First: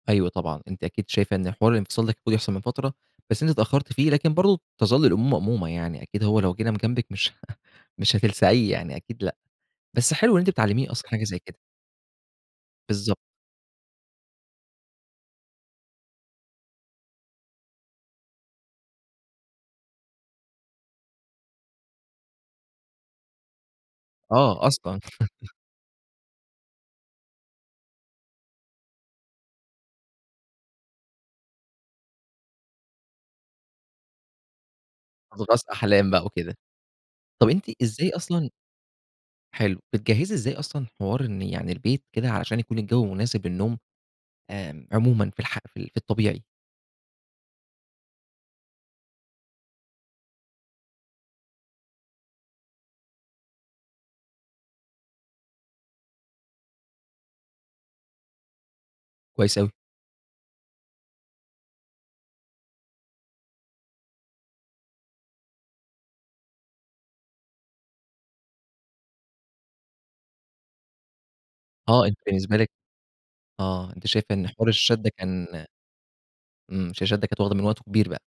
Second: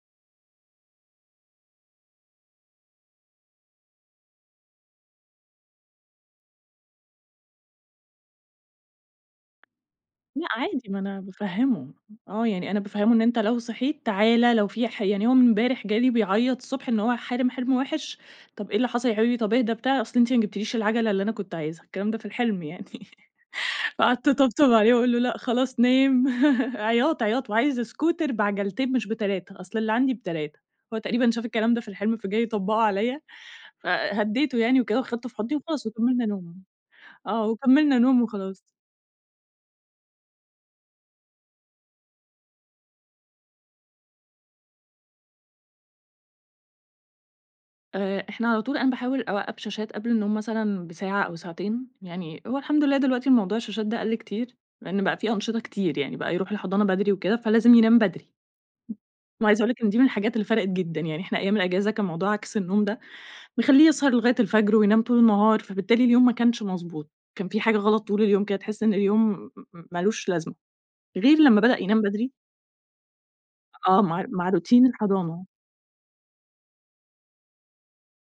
أيوه طبعًا، أنتِ أكيد شايفة إن حوار الإنفصال ده كان المفروض يحصل من فترة، بس أنتِ اتأخّرتِ فيه، لكن برضه تَظَل الأمور مأمومة. يعني أكيد هو لو جِه نام جنبك، مش ه مش هتلسعيه يعني، أكيد لأ. بس حلو إن لأ أنتِ عادي، بتعلّميه ما أصلًا أنا حاجة زي كده. بافهِّمه، آه، يعني أنا بافهِّمه بالضبط. إن "أنت لو صحيت، تعال." لو في ح يعني هو إمبارح جالي بيعيّط الصبح إن هو حالم حِلم وِحش، طب "إيه اللي حصل يا حبيبي، طب إهدى." بتاع، "أصل أنتِ ما جبتيليش العجلة اللي أنا كنت عايزها." الكلام ده في الحِلم يعني. فقعدت آه، أطبطب عليه أصلًا. وأقول له: "لأ، خلاص نام." عياط، عياط، "وعايز اسكوتر بعجلتين مش ب3 أصل اللي عندي ب3." هو تقريبًا شاف الكلام ده في الحِلم فجاي يطبّقه عليّا. فهدّيته يعني وكده وخدته في حُضني أضغاث وخلاص أحلام بقى وكملنا وكده. نوم، آه. طب أنتِ وكمّلنا إزاي نوم أصلًا وخلاص. حلو. بتجهّزي إزاي أصلًا حوار إن يعني البيت كده، علشان يكون الجو مناسب للنوم، آمم عمومًا في الح في ال في الطبيعي؟ آآ، إحنا على طول أنا باحاول أوقّف شاشات قبل النوم مثلًا بساعة أو ساعتين. يعني هو الحمد لله دلوقتي الموضوع الشاشات ده قَل كتير، لإن بقى في أنشطة كتير، يعني بقى يروح الحضانة بدري وكده، فلازم ينام بدري. كويس وعايزة أقول أوي. لِك إن دي من الحاجات اللي فَرَقت جدًا. يعني إحنا أيام الأجازة كان موضوع عكس النوم ده بيخلّيه يسهر لغاية الفجر وينام طول النهار، فبالتالي اليوم ما كانش مضبوط، كان في حاجة غلط طول اليوم كده تحس إن اليوم م مالوش لازمة. غير لمّا بدأ ينام آه، أنتِ بدري بالنسبة لِك أ آه. آه. أنتِ مع شايفة إن مع حوار روتين الشاشات ده الحضانة. كان إمم، الشاشات ده كانت واخدة من وقته كبير بقى.